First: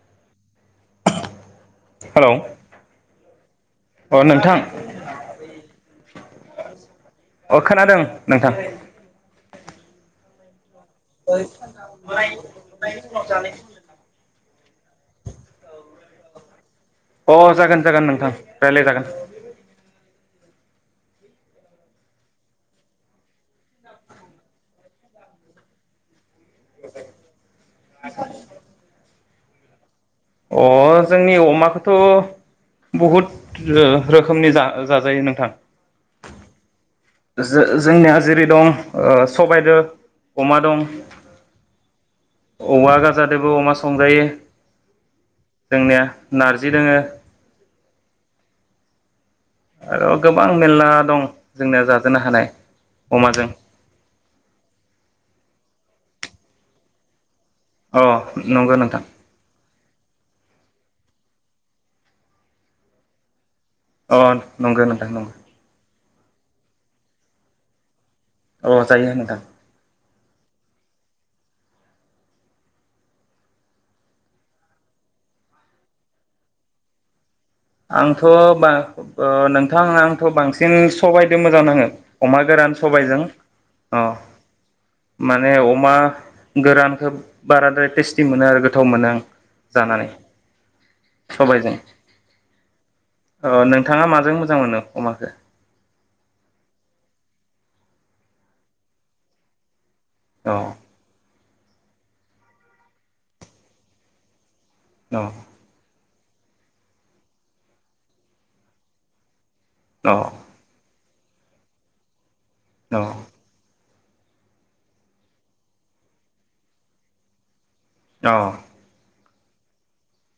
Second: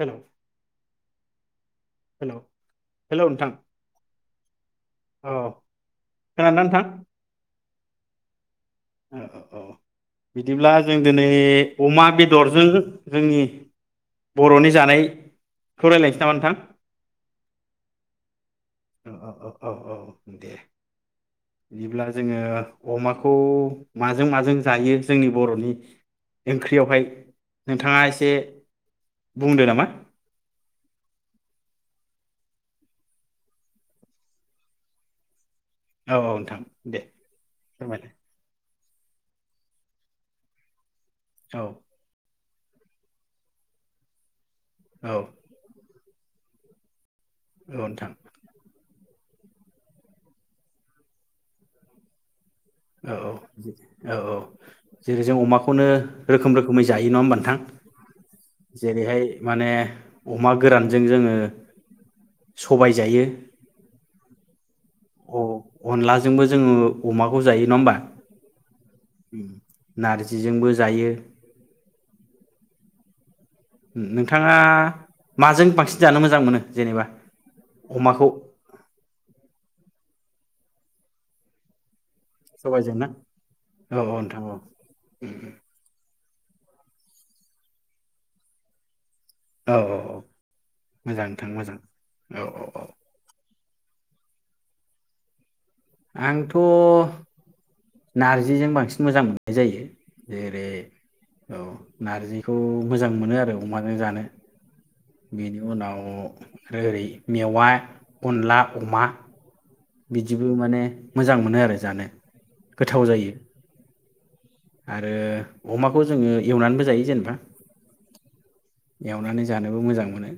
Hello hello hello नोंथां अ नोंथां औ खोनादोंना नोंथां अ खोनादों नोंथां औ औ औ बिदिब्ला जों दिनै अमा बेदरजों जोंनि बर'नि जानायखौ रायलायनोसै नामा नोंथां? अ जागोन जागोन नोंथां रायलाय जागोन। औ औ औ औ दे। बिदिब्ला जोङो अमाखौ माजों माजों जायो जोंनि बर'नि ओंख्रियावहाय नोंथाङा एसे बुंदो नामा? अ जोंनि अमाखौथ' बहुद रोखोमनि जाजायो नोंथां। औ औ नोंथां दे जोंना फोरमायलाय जोंनिया जेरै दं। ओ सबायजों अमा दं। औ औवा गारजादोबो अमा संजायो। औ जोंनिया नारजि दोङो औ नोथां आरो गोबां मेरला दं जोंनिया जाजेननो हानाय। औ औ अमाजों औ औ जेरै जों अमाखौनो। रोखोम रोखोमै जायो नङा होनबा नोंथां? अ नंगौ नोंथां जेरैहाय माने अमा गोरानजों जोङो सबाय जायो। अ नंगौ नोंथां नंगौ। जोंबो जोङो अमाखौ जायो नङा होमबा? औ जायो नोंथां नार्जिजोंबो जायो। नोंथाङा माजों बांसिन जानो मोजां मोनो जेनेबा? आंथ' अमाखौ नोंथां आंथ' बांसिन जों सबायदो मोजां नाङो। अमा गोरान सबायजों औ अ नोंथां औ माने अमा। गोरानखौ बाराद्राय टेस्टि मोनो आरो गोथाव मोनो आं। औ औ जानानै औ मोजां नोंथां सबायजों मोजां औ औ ओ नोंथाङा माजों मोजां मोनो अमाखौ आंथ' नार्जिजों बांसिन मोजां मोननाय जायो अ जेरै औ नारजिखौ मोजां मोनो आरो अमाजों जानो बिनि उनाव आरो ओरै मेवा अनला अमा अ बिदिबो माने मोजां मोनो आरो जानो गोथाव जायो आरो अमाखौ जोङो एवनानैबो जायो जेनेबा औ एवनानै जानोबो मोजां मोनो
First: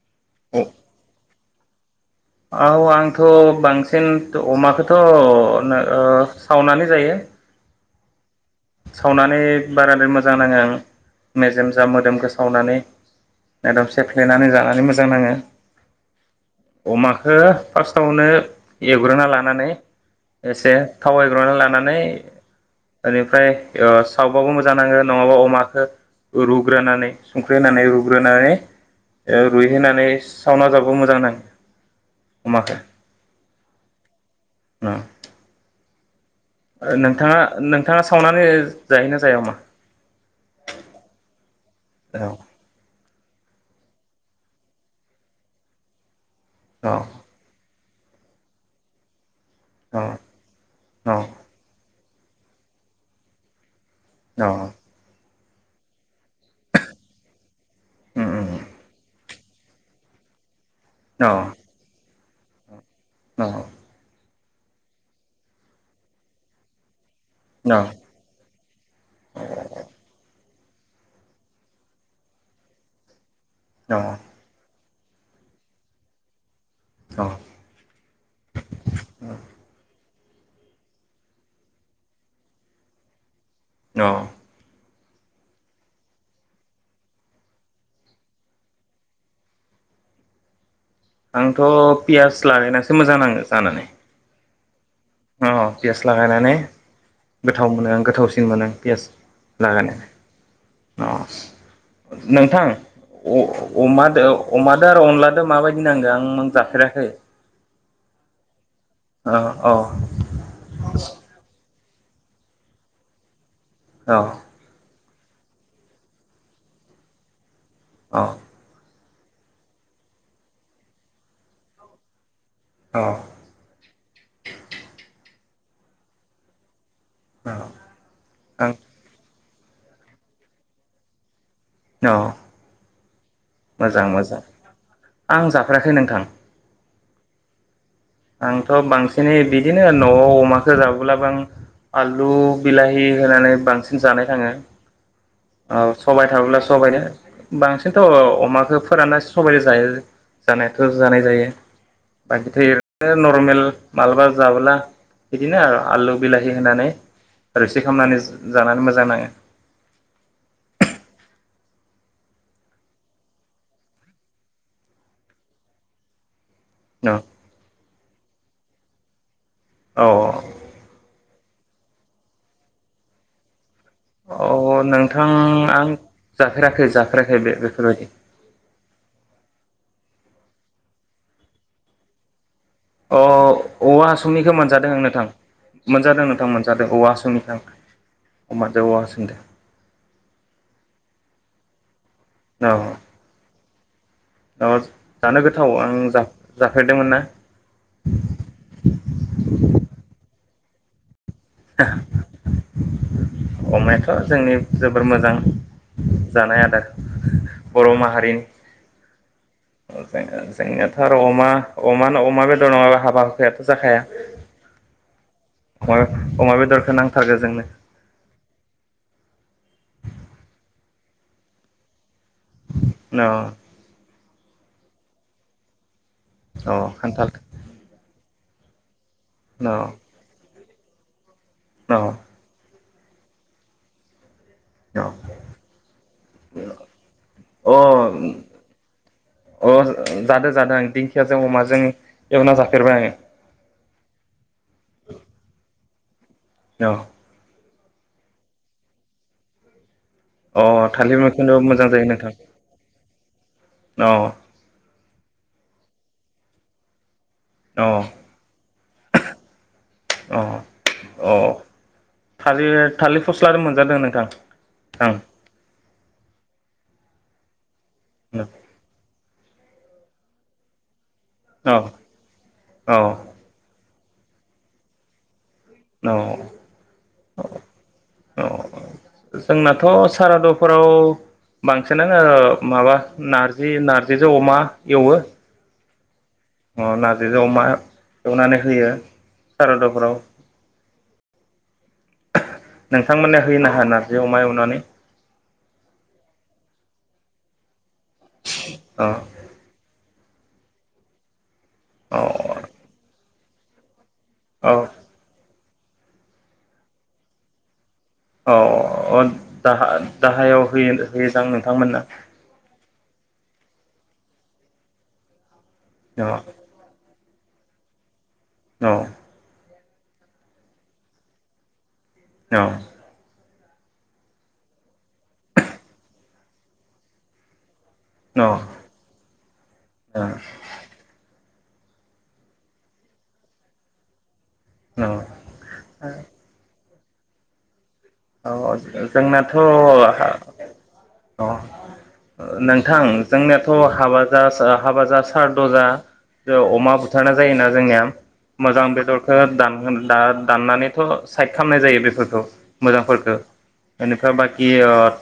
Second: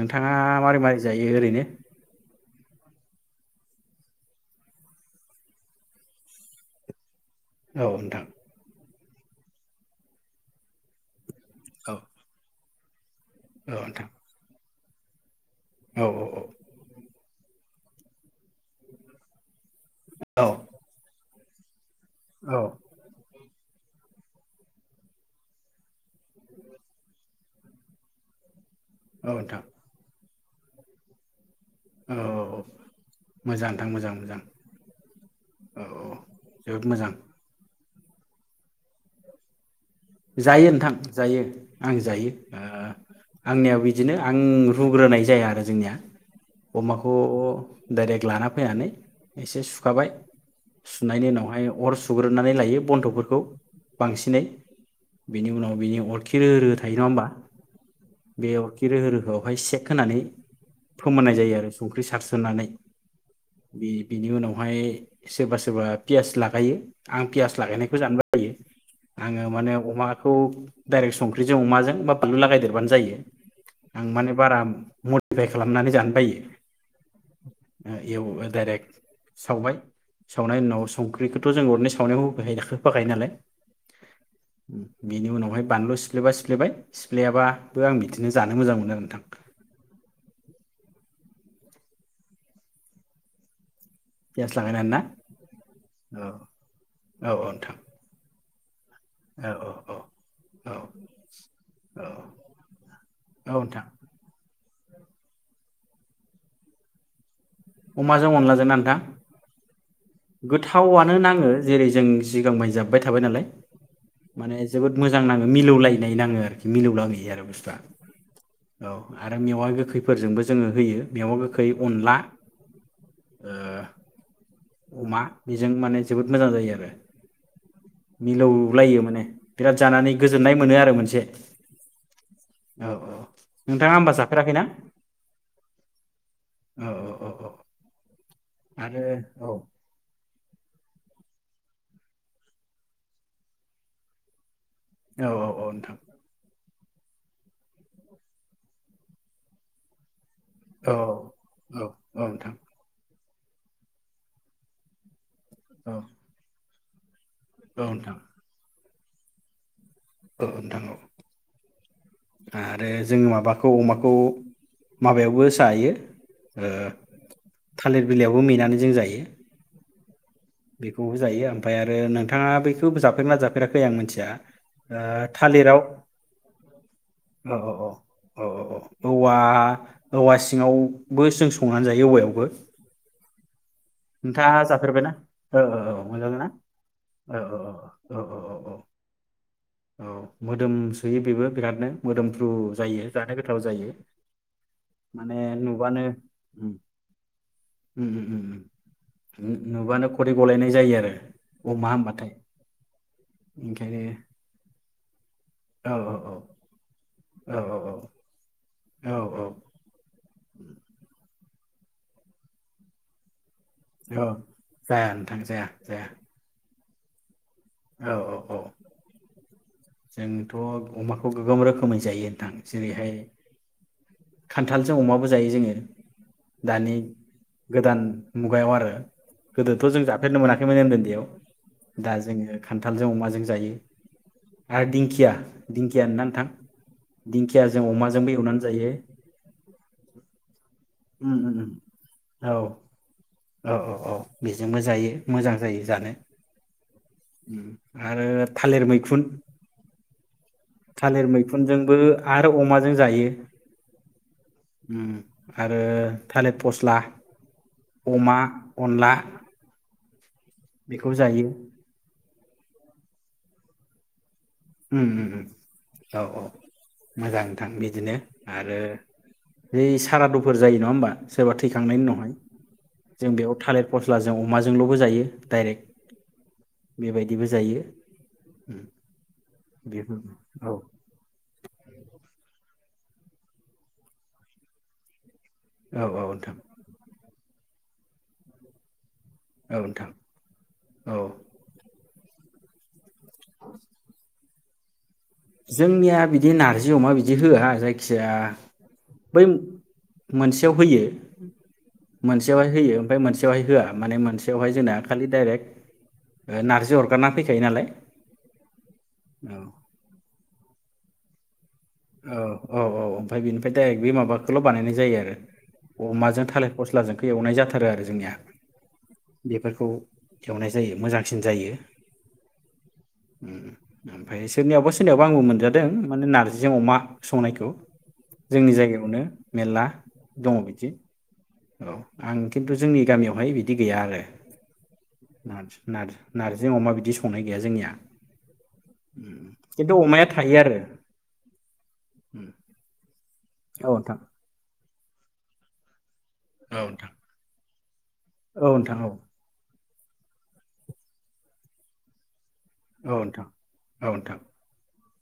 नोंथाङा अ मारै मारै जायो ओरैनो औ आंथ' बांसिन अमाखौथ' सावनानै जायो औ नोंथां सावनानै बाराद्राय मोजां नाङो आं मेजेमजा औ मोदोमखो सावनानै एकदम नोंथां सेफ्लेनानै जानानै मोजां मोजां नाङो औ औ औ हो फार्स्टआवनो एवग्रोना लानानै औ एसे थावाय [unintelligible] लानानै औ आरो ओमफ्राय ओ सावबाबो मोजां नाङो नङाबा अमाखो रुग्रोनानै सुंख्रै होनानै रुग्रोनानै औ ओ नोंथां रुइहो नानै सावना जाबा बो मोजां नाङो औ अमाखो मोजां नोंथां मोजां मोजां औ औ जोबोद ओ मोजां नोंथाङा नों नोंथाङा सावनानै जायोना जाया अमा जायो नोंथां जायो आं औ जायो आंनियाव बिदिनो आं रुग्रोनाय जाया आरो जोंनिया औ अमाखौ डाइरेक्ट लाना फैनानै एसे सुखाबाय औ सुनायनि औ उनावहाय अर सुग्रोनानै लायो बन्थ'फोरखौ बांसिनै औ बिनि उनाव बिनि अर खि रोहो रोहो थायो नङा होमबा उम उम बेयाव खि रोहो रोहोआव बेवहाय सेक होनानै औ फोमोननाय जायो आरो संख्रि सारस्रो होननानै बे बिनि उनाव बेहाय सोरबा सोरबा पियास लागायो आं पियास औ लागायनायखौ जानो बायो आङो माने खौ डाइरेक्ट संख्रिजों अमाजों बा बानलु लागायदेरबानो जायो औ आं माने बारा मडिफाइ खालामनानै जानो बायो एव दायरेक सावबाय सावनाय उनाव संख्रिखौथ' जों अरनि सावनायाव होफायो होफाखायो नालाय अ बिनि उनावहाय बानलु सिफ्लेबा सिफ्लेबाय सिफ्लाययाबाबो आं बिदिनो जानो मोजां मोनो आरो नोंथां आंथ' पियास लालायनानैसो मोजां नाङो जानानै पियास लागायनानैना अ पियास लागायनानै औ गोथाव नोंथां मोनो आं गोथावसिन सिन मोनो पियास औ औ लागोन औ औ अ नोंथां औ नोंथां अमा अमादो आरो अनलाजों माबायदि नांगो आं नों जाफेराखै अमाजों अनलाजोंना नोंथां अ गोथावआनो नाङो जेरै जों सिगांबाय जाबोबाय थाबाय नालाय अ माने जोबोद मोजां नाङो मिलौलायनाय नाङो आरोखि मिलौलायहयो आरो बुसथुआ अ औ आरो मेवा गोखैफोरजोंबो जोङो होयो मेवा गोखै अनला अ ओ अमा बेजों माने जोबोद मोजां जायो आरो अ आं मिलौलायो माने बिराद जानानै गोजोननाय मोनो आरो मोनसे अ औ औ नोंथाङा मोजां होमबा मोजां जाफेराखैना आं जाफेराखै नोंथां औ औ औ आंथ' आरो बांसिनै औ बिदिनो न'आव अमाखौ जाबोलाबो आं आलु बिलाहि होनानै बांसिन जानाय थाङो औ सबाय थाबोब्ला सबनो बांसिनथ' अमाखौ फोरानना सबायजों जायो जानायाथ' औ जानाय जायो औ औ बाखि नोंथां थायो नर्मेल माब्लाबा जाबोला बिदिना आरो औ औ आलु बिलाहि होननानै रोसि नोंथां खामनानै जानानै मोजां नाङो औ नोंथां औ आरो जोङो माबाखौ अमाखौ माबायावबो जायो ओ थालिर बिलाइयावबो मेनानै जों जायो औ औ बेखौबो जायो ओमफ्राय आरो नोंथाङा बेखौ जाफेरो ना जाफेरा फैफेराखै आं मोनथिया औ अ नोंथां थालिराव आं जाफेराखै जाफेराखै बे औ बेफोरबायदि औ औवा औवा सिङावबो जों संनानै जायो औवायावबो अ औवा हासुंनिखो नोंथाङा मोनजादों आं जाफेरबायना नोंथां औ औ मोनजादों मोनजादो ना नोंथां मोनजादों औवा हासुंनिखौ आं मोनजादों औवा हासुंनिखौ औ मोदोम सोयो बेबो बिरादनो मोदोमफ्रु जायो औ जानो गोथाव जायो औ जानो माने गोथाव आं नुबानो उम जाफेरदोंमोन ना उम उम नुबानो खदै गलायनाय जायो आरो अमा होनबाथाय ओंखायनो अमायाथ' जोंनि जोबोर मोजां औ औ औ जानाय आदार औ बर' माहारिनि औ औ जो जों-जोंनियाथ' आरो अमा अमा अमा बेदर नङाबा हाबा जाखाया औ जाया नोंथां जाया जाया अमा बेदर इखो नांथारगो जोंनो औ औ औ जोंथ' अमाखौ गोबां रोखोमै जायो नोंथां जेरैहाय न' खान्थालजों अमाबो जायो जोङो अ दानि खान्थाल गोदान मुगायाव आरो न' गोदोथ' जों जाफेरनो मोना खैमोन उन्दैयाव दा जोङो खान्थालजों अमाजों जायो आरो न' दिंखिया दिंखिया होनो नोंथां दिंखिया अ जों अमाजोंबो एवनानै जायो अ जादो जादों आं उम दिंखियाजों उम उम अमाजों एवना औ जाफेरबाय औ औ औ बेजोंबो जायो मोजां जायो जानो औ उम आरो थालेर मैखुन अ थालिर थालेर मैखुनबो मोजां मैखुनजोंबो जायो नोंथां आरो अमाजों जायो अ उम आरो थालिर फस्ला अ अमा अनला अ बेखौ अ जायो थालिर थालिर फस्ला दो मोनजादो नोंथां उम आं उम उम औ औ मोजां नोंथां बि दिनो आरो बै सारादुफोर जायो नङा होमबा सोरबा औ थैखांनायनि उनावहाय जों औ बेयाव थालेर फस्लाजों अमाजोंल'बो जायो डाइरेक्ट औ बेबायदिबो जायो औ उम जोंनाथ' बेफोर औ सारादुफोराव बांसिनानो माबा नारजि नार्जिजों अमा एवो औ औ अ नार्जिजों अमा एवनानै होयो औ नोंथां सारादुफोराव औ नोंथांमोनना होयो ना होआ नारजि अमा एवनानै जोंनिया बिदि नारजि अमा बिदि होआ जाय खिया अ बै मोनसेयाव होयो अ मोनसेयाव हाय होयो ओमफाय मोनसेयावहाय होआ माने मोनसेयावहाय औ जोंना खालि डाइरेक्ट ओ नारजि अरगारना फैखायो नालाय औ अ औ दाहा दाहायाव। होयो लो होयो दां ओं औ औ औ ओमफाय बेनिफ्राय डाइरेक्ट बे माबाखौल' बानायनाय जायो आरो अ अमाजों थालिर फस्लाजों एवनाय जाथारो आरो जोंनिया अ बेफोरखौ एवनाय जायो मोजांसिन जायो औ ओमफ्राय सोरनियावबा सोरनियावबा आंबो मोनजादों माने नारजि जों अमा संनायखौ जोंनि जायगायावनो मेरला अ दङ बिदि औ आं खिन्थु जोंनि गामियावहाय बिदि गैया आरो अ [unintelligible] नारजि अमा बि बिदि संनाय गैया जोंनिया औ उम जोंनाथ' खिन्थु अमाया थायो आरो उम अ नोंथां जोंनियाथ' औ नोंथां हाबा जा हाबा जा सारद' जा ज औ अमा नोंथां बुथारना जायोना जोंनिया औ मोजां नोंथां बेदरखौ दान दा दाननानैथ' साइड खालामामनाय जायो बेफोरखौ। औ औ मोजांफोरखौ नोंथां औ बेनिफ्राय नोंथां बाखि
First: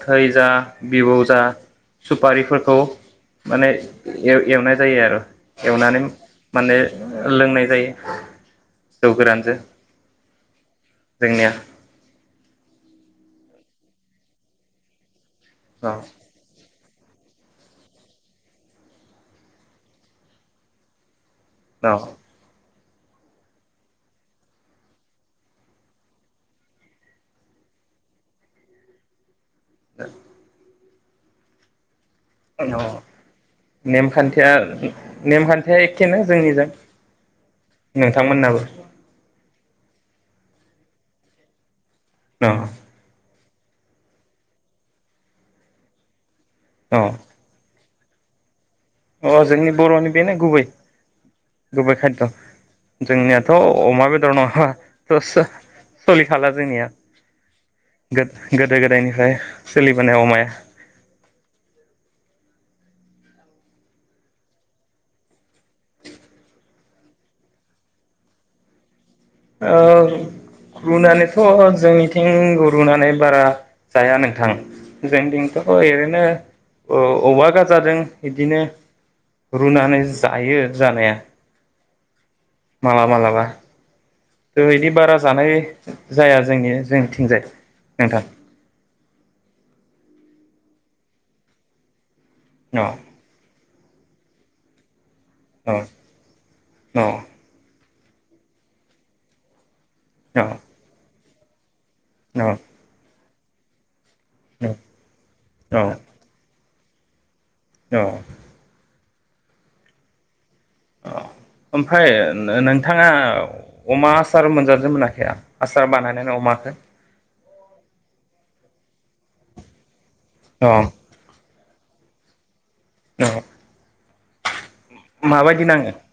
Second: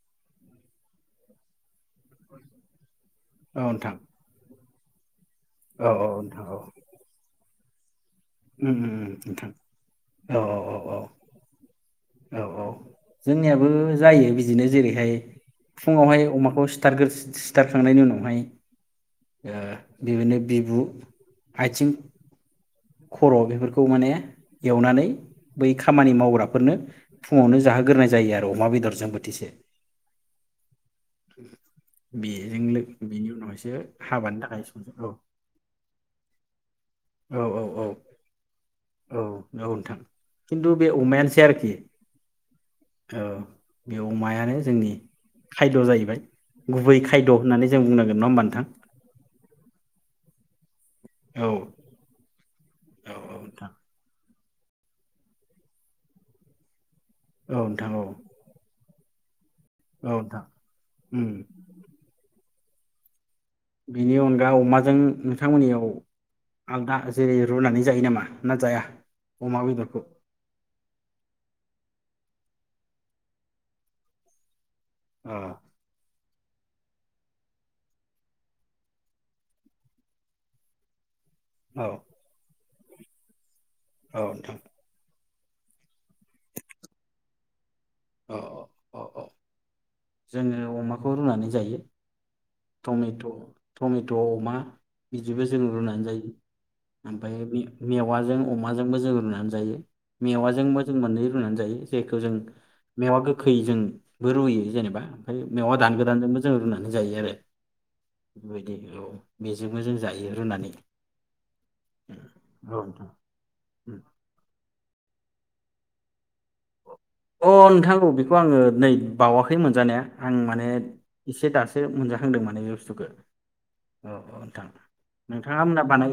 थै जा बिबौ जा सुपारिफोरखौ‌ औ माने नोंथां एर-एरनायजों जायो आरो औ एवनानै माने लोंनाय जायो। ओम जौ ओम ओम गोरानजों औ औ औ जोंनिया औ औ औ जोंनियाबो जायो बिदिनो जेरैहाय औ फुङावहाय अमाखौसि सिथारखांनायनि उनावहाय ओ बेबायनो बिबु आइथिं औ खर' बेफोरखौ माने एवनानै बै खामानि मावग्राफोरनो फुङावनो जाहोग्रोनाय जायो आरो अमा बेदरजों बोथिसे [unintelligible] [unintelligible] औ बेनि उनावसो हाबानि नेमखान्थिया थाखाय सं औ नेमखान्थिया एखेनो जोंनिजों औ औ औ नोंथां मोननाबो औ औ नोंथां खिन्थु बे अमायानोसै आरोखि औ औ बे अमायानो जोंनि खायद' जाहैबाय गुबै औ खायद' होननानै जों बुंनांगोन नङा होनोमबा नोंथां अ जोंनि बर'नि बेनो गुबै औ गुबै खायद औ औ जोंनियाथ' नोंथां अमा बेदर नङा सोलिखाला जोंनिया औ नोंथां औ गोद गोदो गोदायनि ओमफ्राय औ नोंथां उम बेनि अनगा अमाजों नोंथांमोननियाव आलदा जेरै रुनानै जायो नामा ना जाया अमा बेदरखौ ओ रुनानैथ' जोंनिथिं थिं रुनानै बारा जाया नोंथां अ जोंनिथिंथ' एरैनो औ बेबा गाजाजों इदिनो रुनानै जायो जानाया औ मालाबा मालाबा नोंथां दोहैनि बारा जानाय जाया जोंनि जोंथिंजाय नोंथां औ औ औ जोङो अमाखौ रुनानै जायो औ टमेट' टमेट' अमा बिदिबो जों रुनानै जायो औ ओमफ्राय बे मेवाजों अमाजोंबो जों रुनानै जायो औ औ मेवाजोंबो जों मोननै रुनानै जायो जायखौ जों औ मेवा गो खैजों बो रुयो जेनेबा ओमफ्राय मेवा औ दान गोदानजोंबो जों रुना नो जायो आरो बिबायदि औ बेजोंबो जों जायो रुनानै अ ओमफ्राय औ नोंथाङा नोंथां अ अमा आसार मोनजादोनि मोनजायाखै? आसार बानायनानै अमाखौ अ नोंथां बेखौ आङो नै बावाखै मोनजानाया आं माने अ एसे दासो से मोनजाखांदों माने बे थुखो अ औ औ नोंथां नोंथाङा माबायदि मोना नाङो बानाय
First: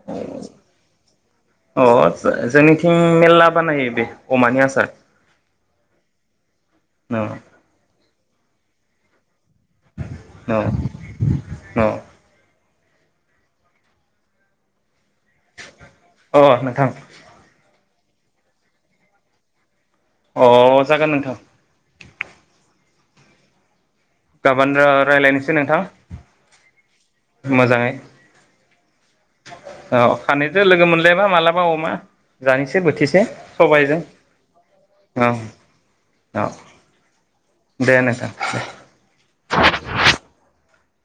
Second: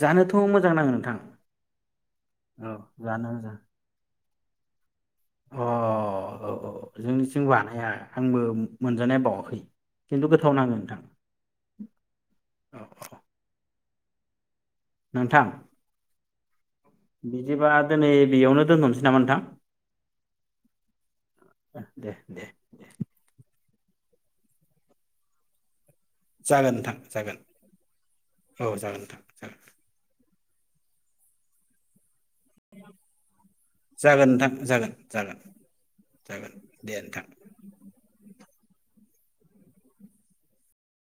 जानोथ' मोजां नाङो नोंथां अ अ औ जोंनिथिं जानो मेरला मोजां बानायो बेख अमानि आसार अ औ औ जोंनिथिं बानाया आंबो मोनजानाया बावाखै खिन्थु गोथाव औ नाङो नोंथां औ औ नोंथां औ अ नोंथां बिदिबा दिनै बेयावनो दोनथ'नोसै नामा नोंथां? अ जागोन नोंथां दे दे दे। गाबोन रायज्लायनोसै नोंथां जागोन नोंथां जागोन मोजाङै औ जागोन नोंथां जागोन। औ सानैजों लोगो मोनलायबा मालाबा अमा जानोसै बोथिसे सबायजों जागोन नोंथां जागोन औ जागोन औ जागोन दे नोंथां दे नोंथां [unintelligible]